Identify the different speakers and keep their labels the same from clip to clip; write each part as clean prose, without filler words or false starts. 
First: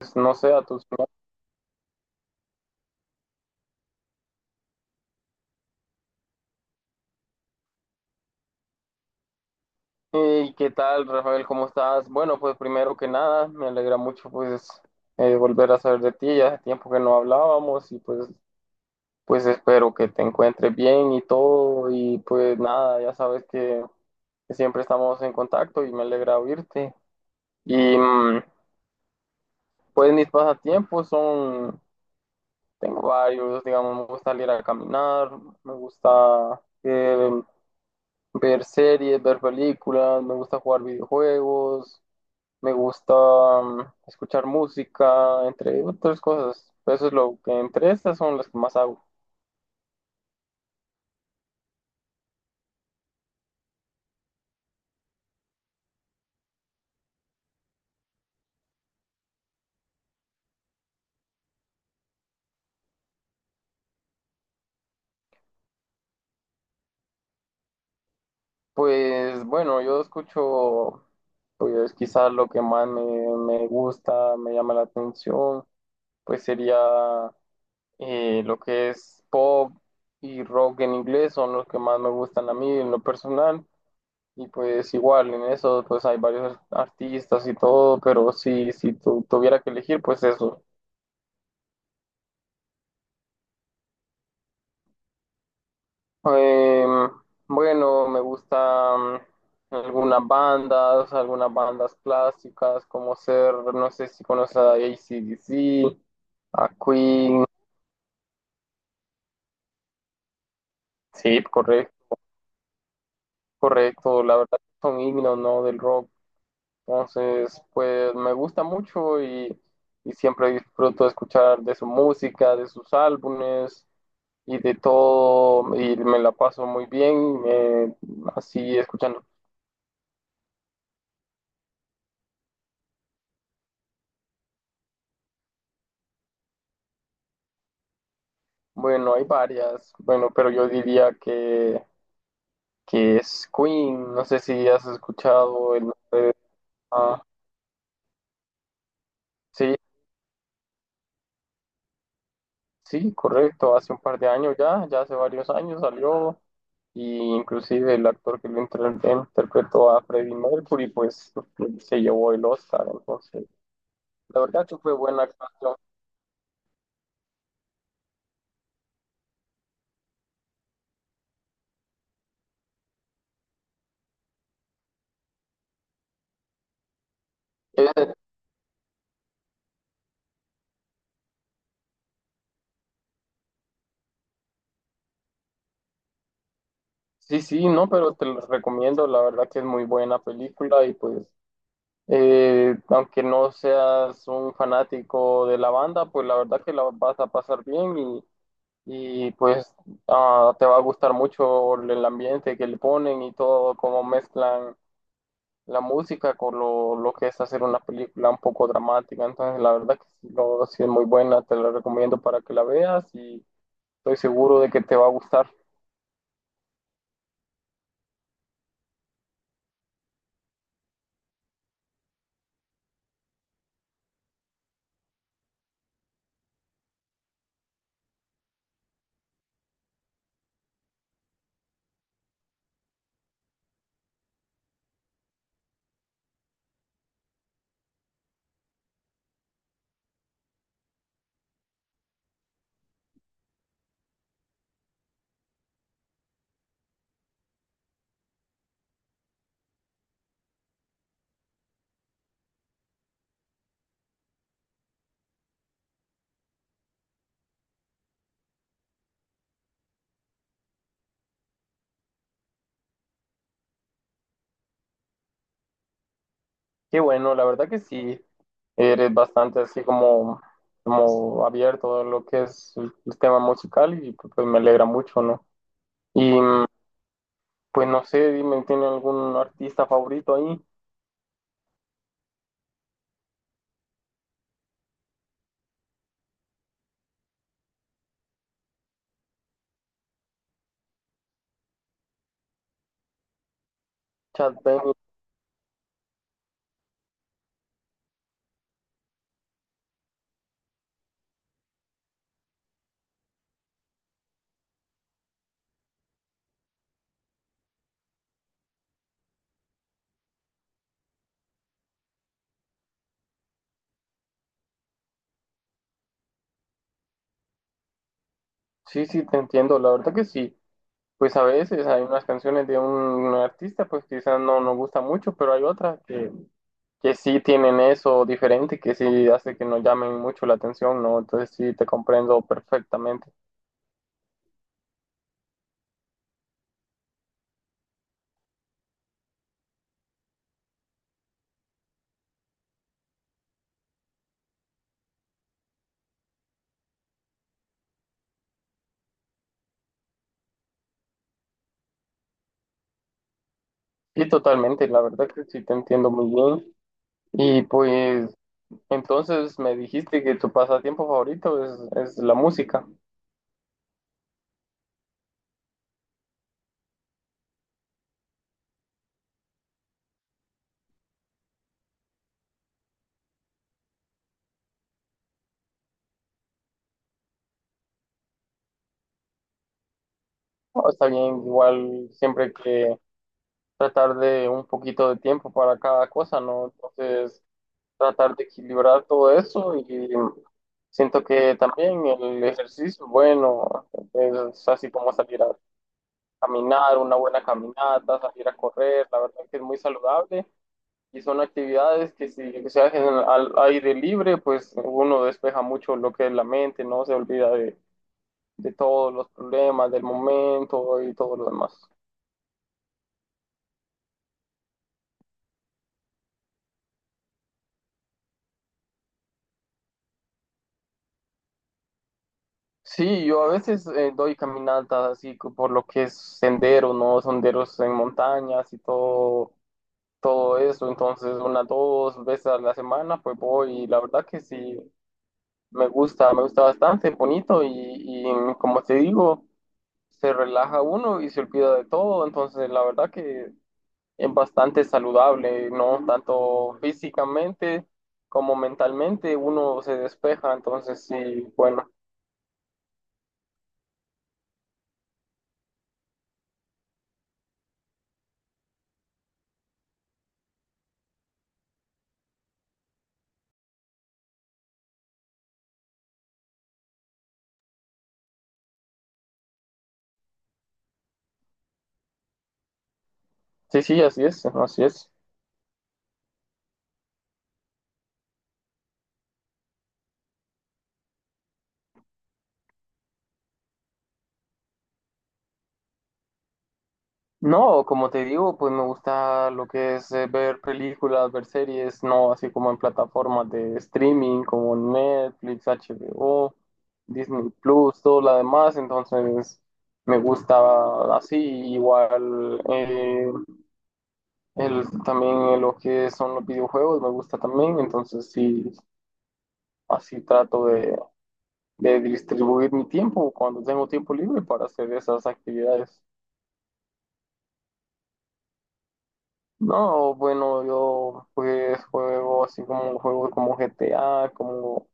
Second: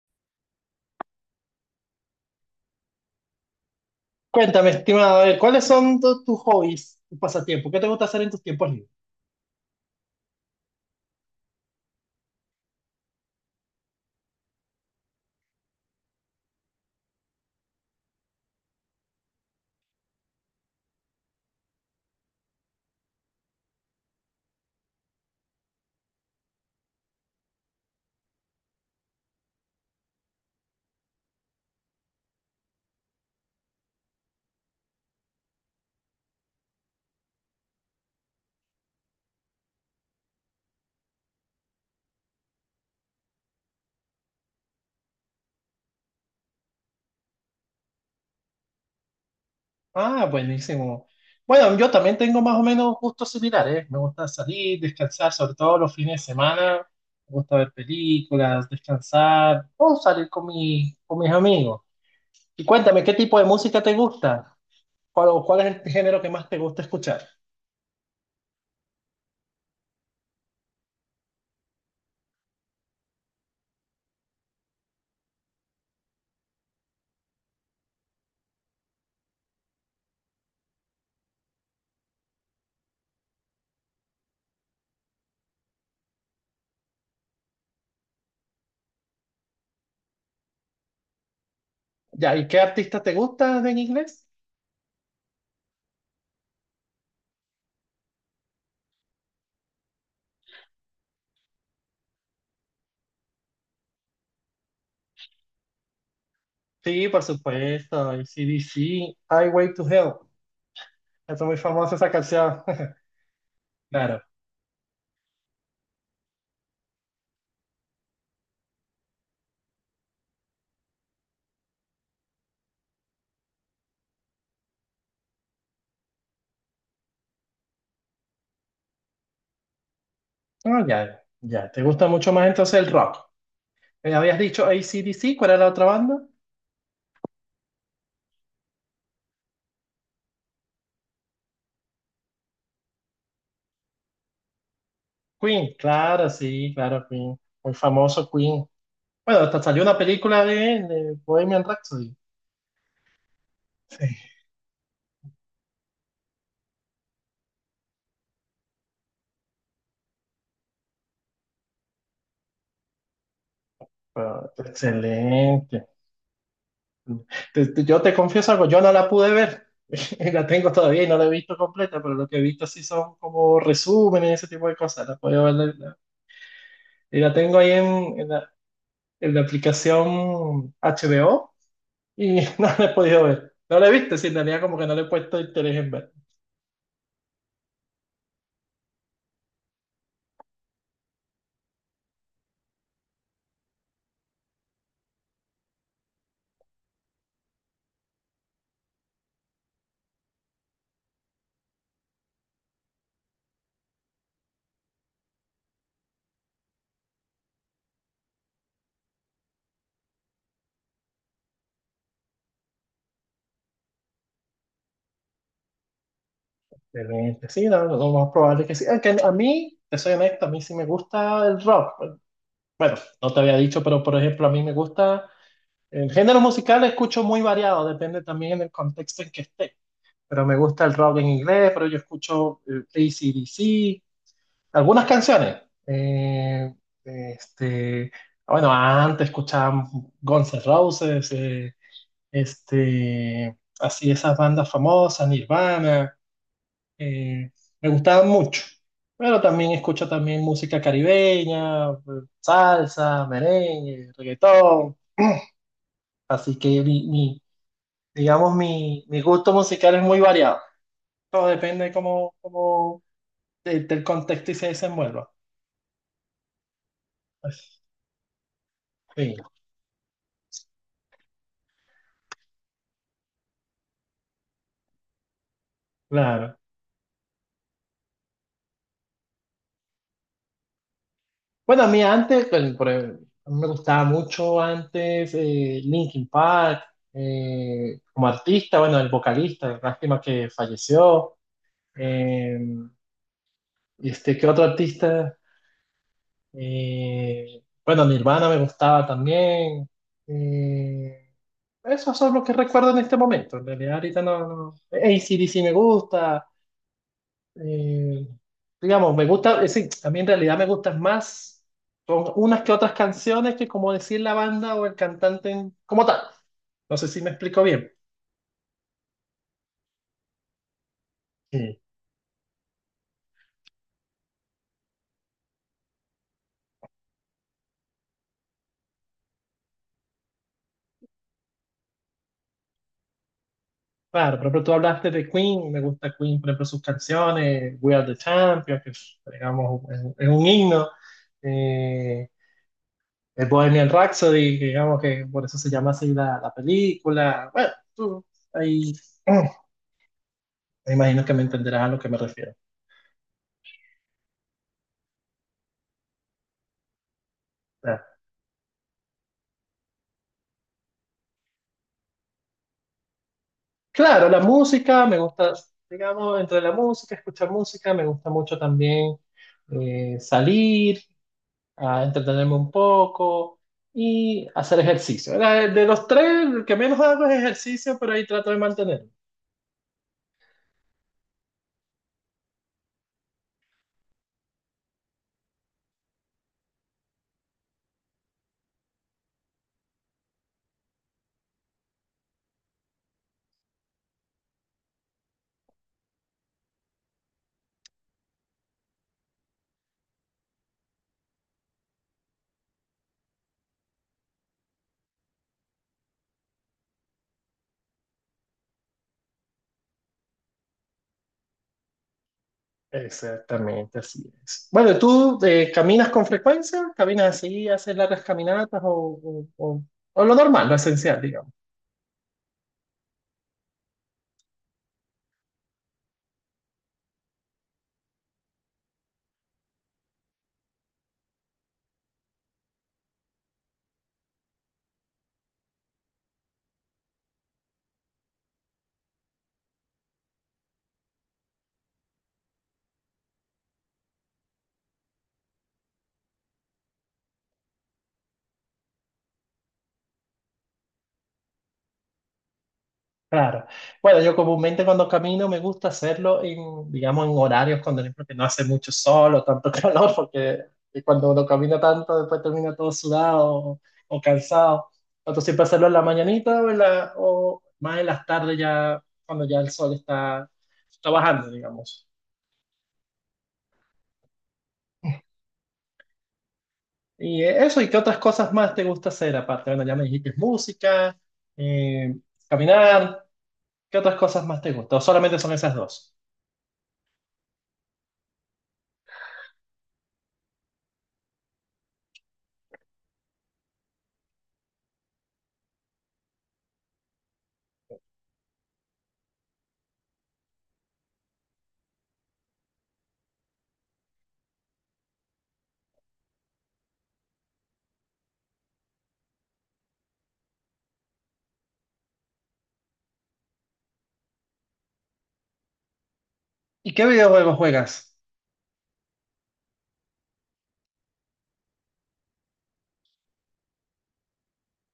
Speaker 1: Pues, no sé, a tus...
Speaker 2: Cuéntame, estimado, a ver, ¿cuáles son tus hobbies, tus pasatiempos? ¿Qué te gusta hacer en tus tiempos libres?
Speaker 1: ¿Y qué tal, Rafael? ¿Cómo estás? Bueno, pues primero que nada, me alegra mucho pues volver a saber de ti. Ya hace tiempo que no hablábamos y pues, pues espero que te encuentres bien y todo. Y pues nada, ya sabes que siempre estamos en contacto y me alegra oírte. Y pues mis pasatiempos son, tengo varios, digamos, me gusta salir a caminar, me gusta ver series, ver películas, me gusta jugar videojuegos. Me gusta escuchar música, entre otras cosas. Eso es lo que entre estas son las que más hago.
Speaker 2: Ah, buenísimo. Bueno, yo también tengo más o menos gustos similares, ¿eh? Me gusta salir, descansar, sobre todo los fines de semana. Me gusta ver películas, descansar o salir con mis amigos. Y cuéntame, ¿qué tipo de música te gusta? ¿Cuál, o cuál es el género que más te gusta escuchar?
Speaker 1: Pues bueno, yo escucho, pues quizás lo que más me gusta, me llama la atención, pues sería lo que es pop y rock en inglés, son los que más me gustan a mí en lo personal. Y pues igual en eso, pues hay varios artistas y todo, pero si tuviera que elegir, pues eso.
Speaker 2: Ya, ¿y qué artista te gusta en inglés?
Speaker 1: Em, bueno, me gustan algunas bandas clásicas, como ser, no sé si conoces a AC/DC, a
Speaker 2: Sí, por
Speaker 1: Queen.
Speaker 2: supuesto, AC/DC, Highway to Hell. Esa es
Speaker 1: Sí,
Speaker 2: muy famosa esa
Speaker 1: correcto,
Speaker 2: canción. Claro.
Speaker 1: correcto. La verdad son himnos, ¿no? Del rock. Entonces, pues me gusta mucho y siempre disfruto de escuchar de su música, de sus álbumes y de todo. Y me la paso muy bien, así escuchando.
Speaker 2: No, ya, ya. ¿Te gusta mucho más entonces el rock? Habías dicho AC/DC, ¿cuál era la otra banda?
Speaker 1: Bueno, hay varias. Bueno, pero yo diría que es Queen. No sé si has
Speaker 2: Queen,
Speaker 1: escuchado el nombre
Speaker 2: claro,
Speaker 1: de
Speaker 2: sí, claro,
Speaker 1: esa-
Speaker 2: Queen. Muy famoso Queen. Bueno, hasta
Speaker 1: Sí,
Speaker 2: salió una película de Bohemian Rhapsody.
Speaker 1: sí, correcto. Hace un
Speaker 2: Sí.
Speaker 1: par de años ya, ya hace varios años salió. Y inclusive el actor que lo interpretó a Freddie Mercury, pues se llevó el Oscar. Entonces, la
Speaker 2: Pero,
Speaker 1: verdad que fue buena actuación.
Speaker 2: excelente. Yo te confieso algo, yo no la pude ver. La tengo todavía y no la he visto completa, pero lo que he visto sí son como resúmenes y ese tipo de cosas. La puedo ver, y la tengo ahí
Speaker 1: Eh,
Speaker 2: en la aplicación HBO. Y no la he podido ver. No la he visto, sí, en realidad como que no le he puesto interés en ver.
Speaker 1: sí, sí, no, pero te lo recomiendo. La verdad que es muy buena película y pues aunque no seas un fanático de la banda, pues la verdad que la vas a pasar bien y, pues te va a gustar mucho el ambiente que le ponen y todo, cómo mezclan la música con lo que es hacer una película un poco dramática. Entonces, la verdad que sí, sí es muy buena, te la recomiendo para que la veas y estoy seguro de que te va a gustar.
Speaker 2: Excelente. Sí, no, no, lo más probable es que sí. Aunque a mí, te soy honesto, a mí sí me gusta el rock. Bueno, no te había dicho, pero por ejemplo, a mí me gusta el género musical, escucho muy variado, depende también en el contexto en que esté. Pero me gusta el rock en inglés, pero yo escucho AC/DC, algunas canciones. Eh, este, bueno, antes escuchaba Guns N' Roses, así esas bandas famosas, Nirvana, eh, me gustaban mucho. Pero también escucho también música caribeña, salsa, merengue, reggaetón. Así que digamos, mi gusto musical es muy variado. Todo depende de cómo del contexto y se desenvuelva.
Speaker 1: Qué bueno, la verdad que
Speaker 2: Pues,
Speaker 1: sí. Eres
Speaker 2: sí,
Speaker 1: bastante así como, como abierto a lo que es el tema musical y pues me alegra mucho, ¿no? Y
Speaker 2: claro.
Speaker 1: pues no sé, dime, ¿tiene algún artista favorito ahí?
Speaker 2: Bueno, a mí antes, pues, por ejemplo, a mí me gustaba mucho antes Linkin Park, como artista, bueno, el vocalista, lástima que falleció. eh, ¿Qué
Speaker 1: Chad
Speaker 2: otro
Speaker 1: Bennett.
Speaker 2: artista? Bueno, Nirvana me gustaba también. eh, Esos son los que recuerdo en este momento. En realidad, ahorita no, no. AC/DC me gusta, eh, digamos, me gusta, es decir, a mí en realidad me gustan más, son unas que otras canciones que como decir la banda o el cantante como tal. No sé si me explico bien.
Speaker 1: Sí, sí, te entiendo, la verdad que sí. Pues a
Speaker 2: Sí.
Speaker 1: veces hay unas canciones de un artista, pues quizás no nos gusta mucho, pero hay otras que sí tienen eso diferente, que sí hace que nos llamen mucho la atención, ¿no? Entonces sí, te comprendo perfectamente.
Speaker 2: Claro, por ejemplo, tú hablaste de Queen, me gusta Queen, por ejemplo, sus canciones, We Are the Champions, que es, digamos, es un himno, eh, el Bohemian Rhapsody, que digamos que por eso se llama así la, la película. Bueno, tú ahí me imagino que me entenderás a lo que me refiero.
Speaker 1: Y totalmente, la verdad que sí te entiendo muy bien. Y pues entonces me dijiste que tu pasatiempo favorito es la música.
Speaker 2: Claro, la música, me gusta, digamos, entre la música, escuchar música, me gusta mucho también salir, a entretenerme un poco y hacer ejercicio. De los tres, el que menos hago es ejercicio, pero ahí trato de mantenerlo.
Speaker 1: Oh, está bien, igual siempre que tratar de un poquito de tiempo para cada cosa, ¿no? Entonces tratar de equilibrar todo eso y siento que también el ejercicio, bueno, es así como salir a caminar, una buena caminata, salir a correr, la verdad que es muy saludable y son actividades que si se hacen al aire libre, pues uno despeja mucho lo que es la mente, no se olvida de todos los problemas del momento y todo lo demás.
Speaker 2: Exactamente, así es. Bueno, ¿tú caminas con frecuencia? ¿Caminas así, haces largas caminatas o, o lo normal, lo esencial, digamos?
Speaker 1: Sí, yo a veces doy caminatas así por lo que es sendero, ¿no? Senderos en montañas y todo, todo eso. Entonces, una, dos veces a la semana, pues voy y la verdad que sí, me gusta bastante, bonito y como te digo, se relaja uno y se olvida de todo. Entonces, la verdad que es bastante saludable, ¿no? Tanto físicamente como mentalmente uno se despeja, entonces sí, bueno,
Speaker 2: Claro. Bueno, yo comúnmente cuando camino me gusta hacerlo en, digamos, en horarios cuando por ejemplo, que no hace mucho sol o tanto calor, porque cuando uno camina tanto después termina todo sudado o cansado. Entonces siempre hacerlo en la mañanita o, o más en las tardes ya cuando ya el sol está, está bajando, digamos.
Speaker 1: sí, sí, así es, así es.
Speaker 2: Y eso, ¿y qué otras cosas más te gusta hacer aparte? Bueno, ya me dijiste música, eh, caminar, ¿qué otras cosas más te gusta? ¿O solamente son esas dos?
Speaker 1: No, como te digo, pues me gusta lo que es ver películas, ver series, no así como en plataformas de streaming como Netflix, HBO, Disney Plus, todo lo demás, entonces me gusta así, igual. También lo que son los videojuegos me gusta también, entonces sí, así trato de distribuir mi tiempo cuando tengo tiempo libre para hacer esas actividades.
Speaker 2: ¿Y qué videojuegos juegas?
Speaker 1: No, bueno, yo pues juego así como juegos como GTA como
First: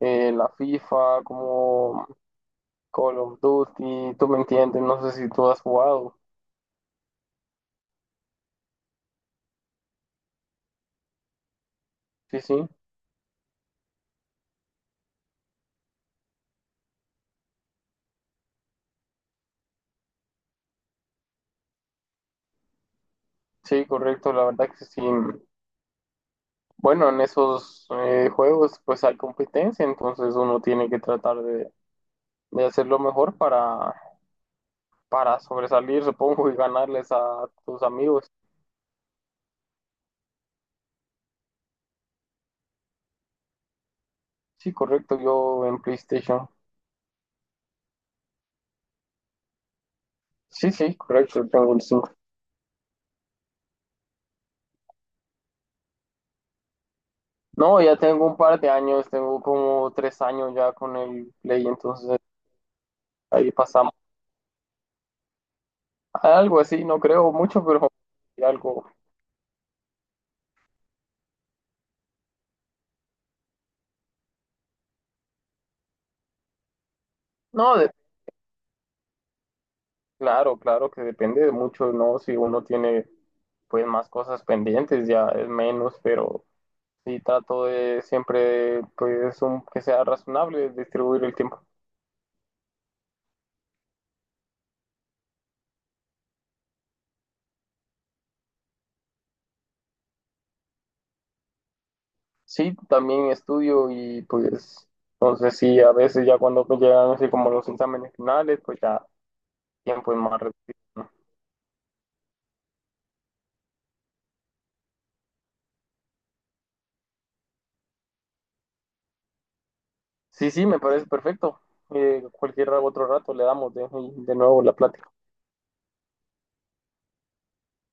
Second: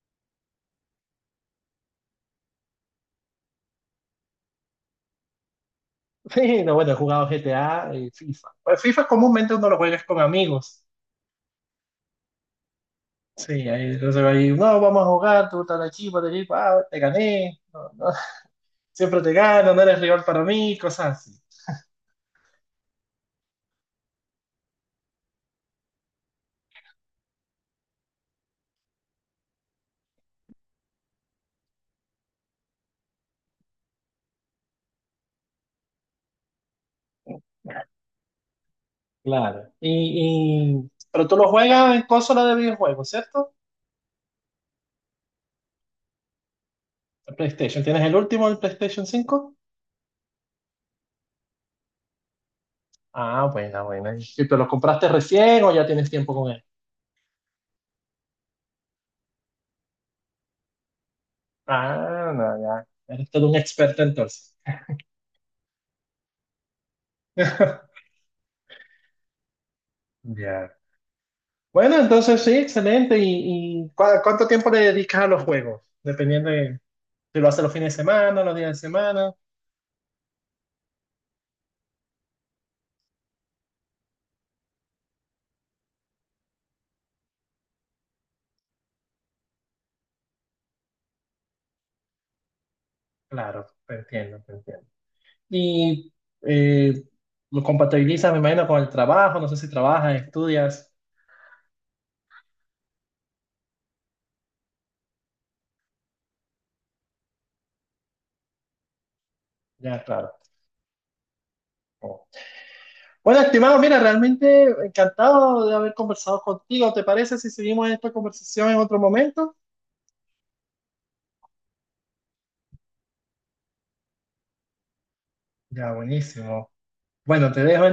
Speaker 1: la FIFA, como Call of Duty, tú me entiendes, no sé si tú has jugado.
Speaker 2: Sí, no, bueno, he jugado GTA y FIFA. Pues FIFA comúnmente uno lo juega con amigos.
Speaker 1: Sí, sí,
Speaker 2: Sí, ahí, entonces ahí, no, vamos a jugar, tú estás aquí, para allí, pa, te gané, no, no, siempre te gano, no eres rival para mí, cosas así.
Speaker 1: sí, correcto, la verdad que sí. Bueno, en esos juegos pues hay competencia, entonces uno tiene que tratar de hacer lo mejor para sobresalir, supongo, y ganarles a tus amigos.
Speaker 2: Claro. Pero tú lo juegas en consola de videojuegos, ¿cierto?
Speaker 1: Sí, correcto, yo en PlayStation.
Speaker 2: El PlayStation. ¿Tienes el último, el PlayStation 5?
Speaker 1: Sí, sí, correcto, tengo el 5.
Speaker 2: Ah, buena, buena. ¿Y tú lo compraste recién o ya tienes tiempo con él?
Speaker 1: No, ya tengo un par de años, tengo como tres años ya con el Play, entonces
Speaker 2: Ah, no, ya. Eres todo
Speaker 1: ahí
Speaker 2: un
Speaker 1: pasamos.
Speaker 2: experto entonces.
Speaker 1: Algo así, no creo mucho, pero algo.
Speaker 2: Ya. Bueno, entonces sí, excelente. ¿Y, cuánto tiempo le dedicas a los juegos? Dependiendo de si lo haces los
Speaker 1: No, de-
Speaker 2: fines de semana, los días de semana.
Speaker 1: claro, claro que depende de mucho, ¿no? Si uno tiene pues más cosas pendientes, ya es menos, pero sí trato de siempre pues que sea razonable distribuir el tiempo.
Speaker 2: Claro, te entiendo, te entiendo. Y eh, lo compatibilizas, me imagino, con el trabajo. No sé si trabajas, estudias.
Speaker 1: Sí, también estudio y pues entonces sí, a veces ya cuando pues, llegan así como los exámenes finales, pues ya
Speaker 2: Ya,
Speaker 1: tiempo es
Speaker 2: claro.
Speaker 1: más reducido, ¿no?
Speaker 2: Oh. Bueno, estimado, mira, realmente encantado de haber conversado contigo. ¿Te parece si seguimos esta conversación en otro momento?
Speaker 1: Sí, sí, me parece perfecto. Cualquier otro rato le damos de nuevo la plática.
Speaker 2: Ya, buenísimo. Bueno, te dejo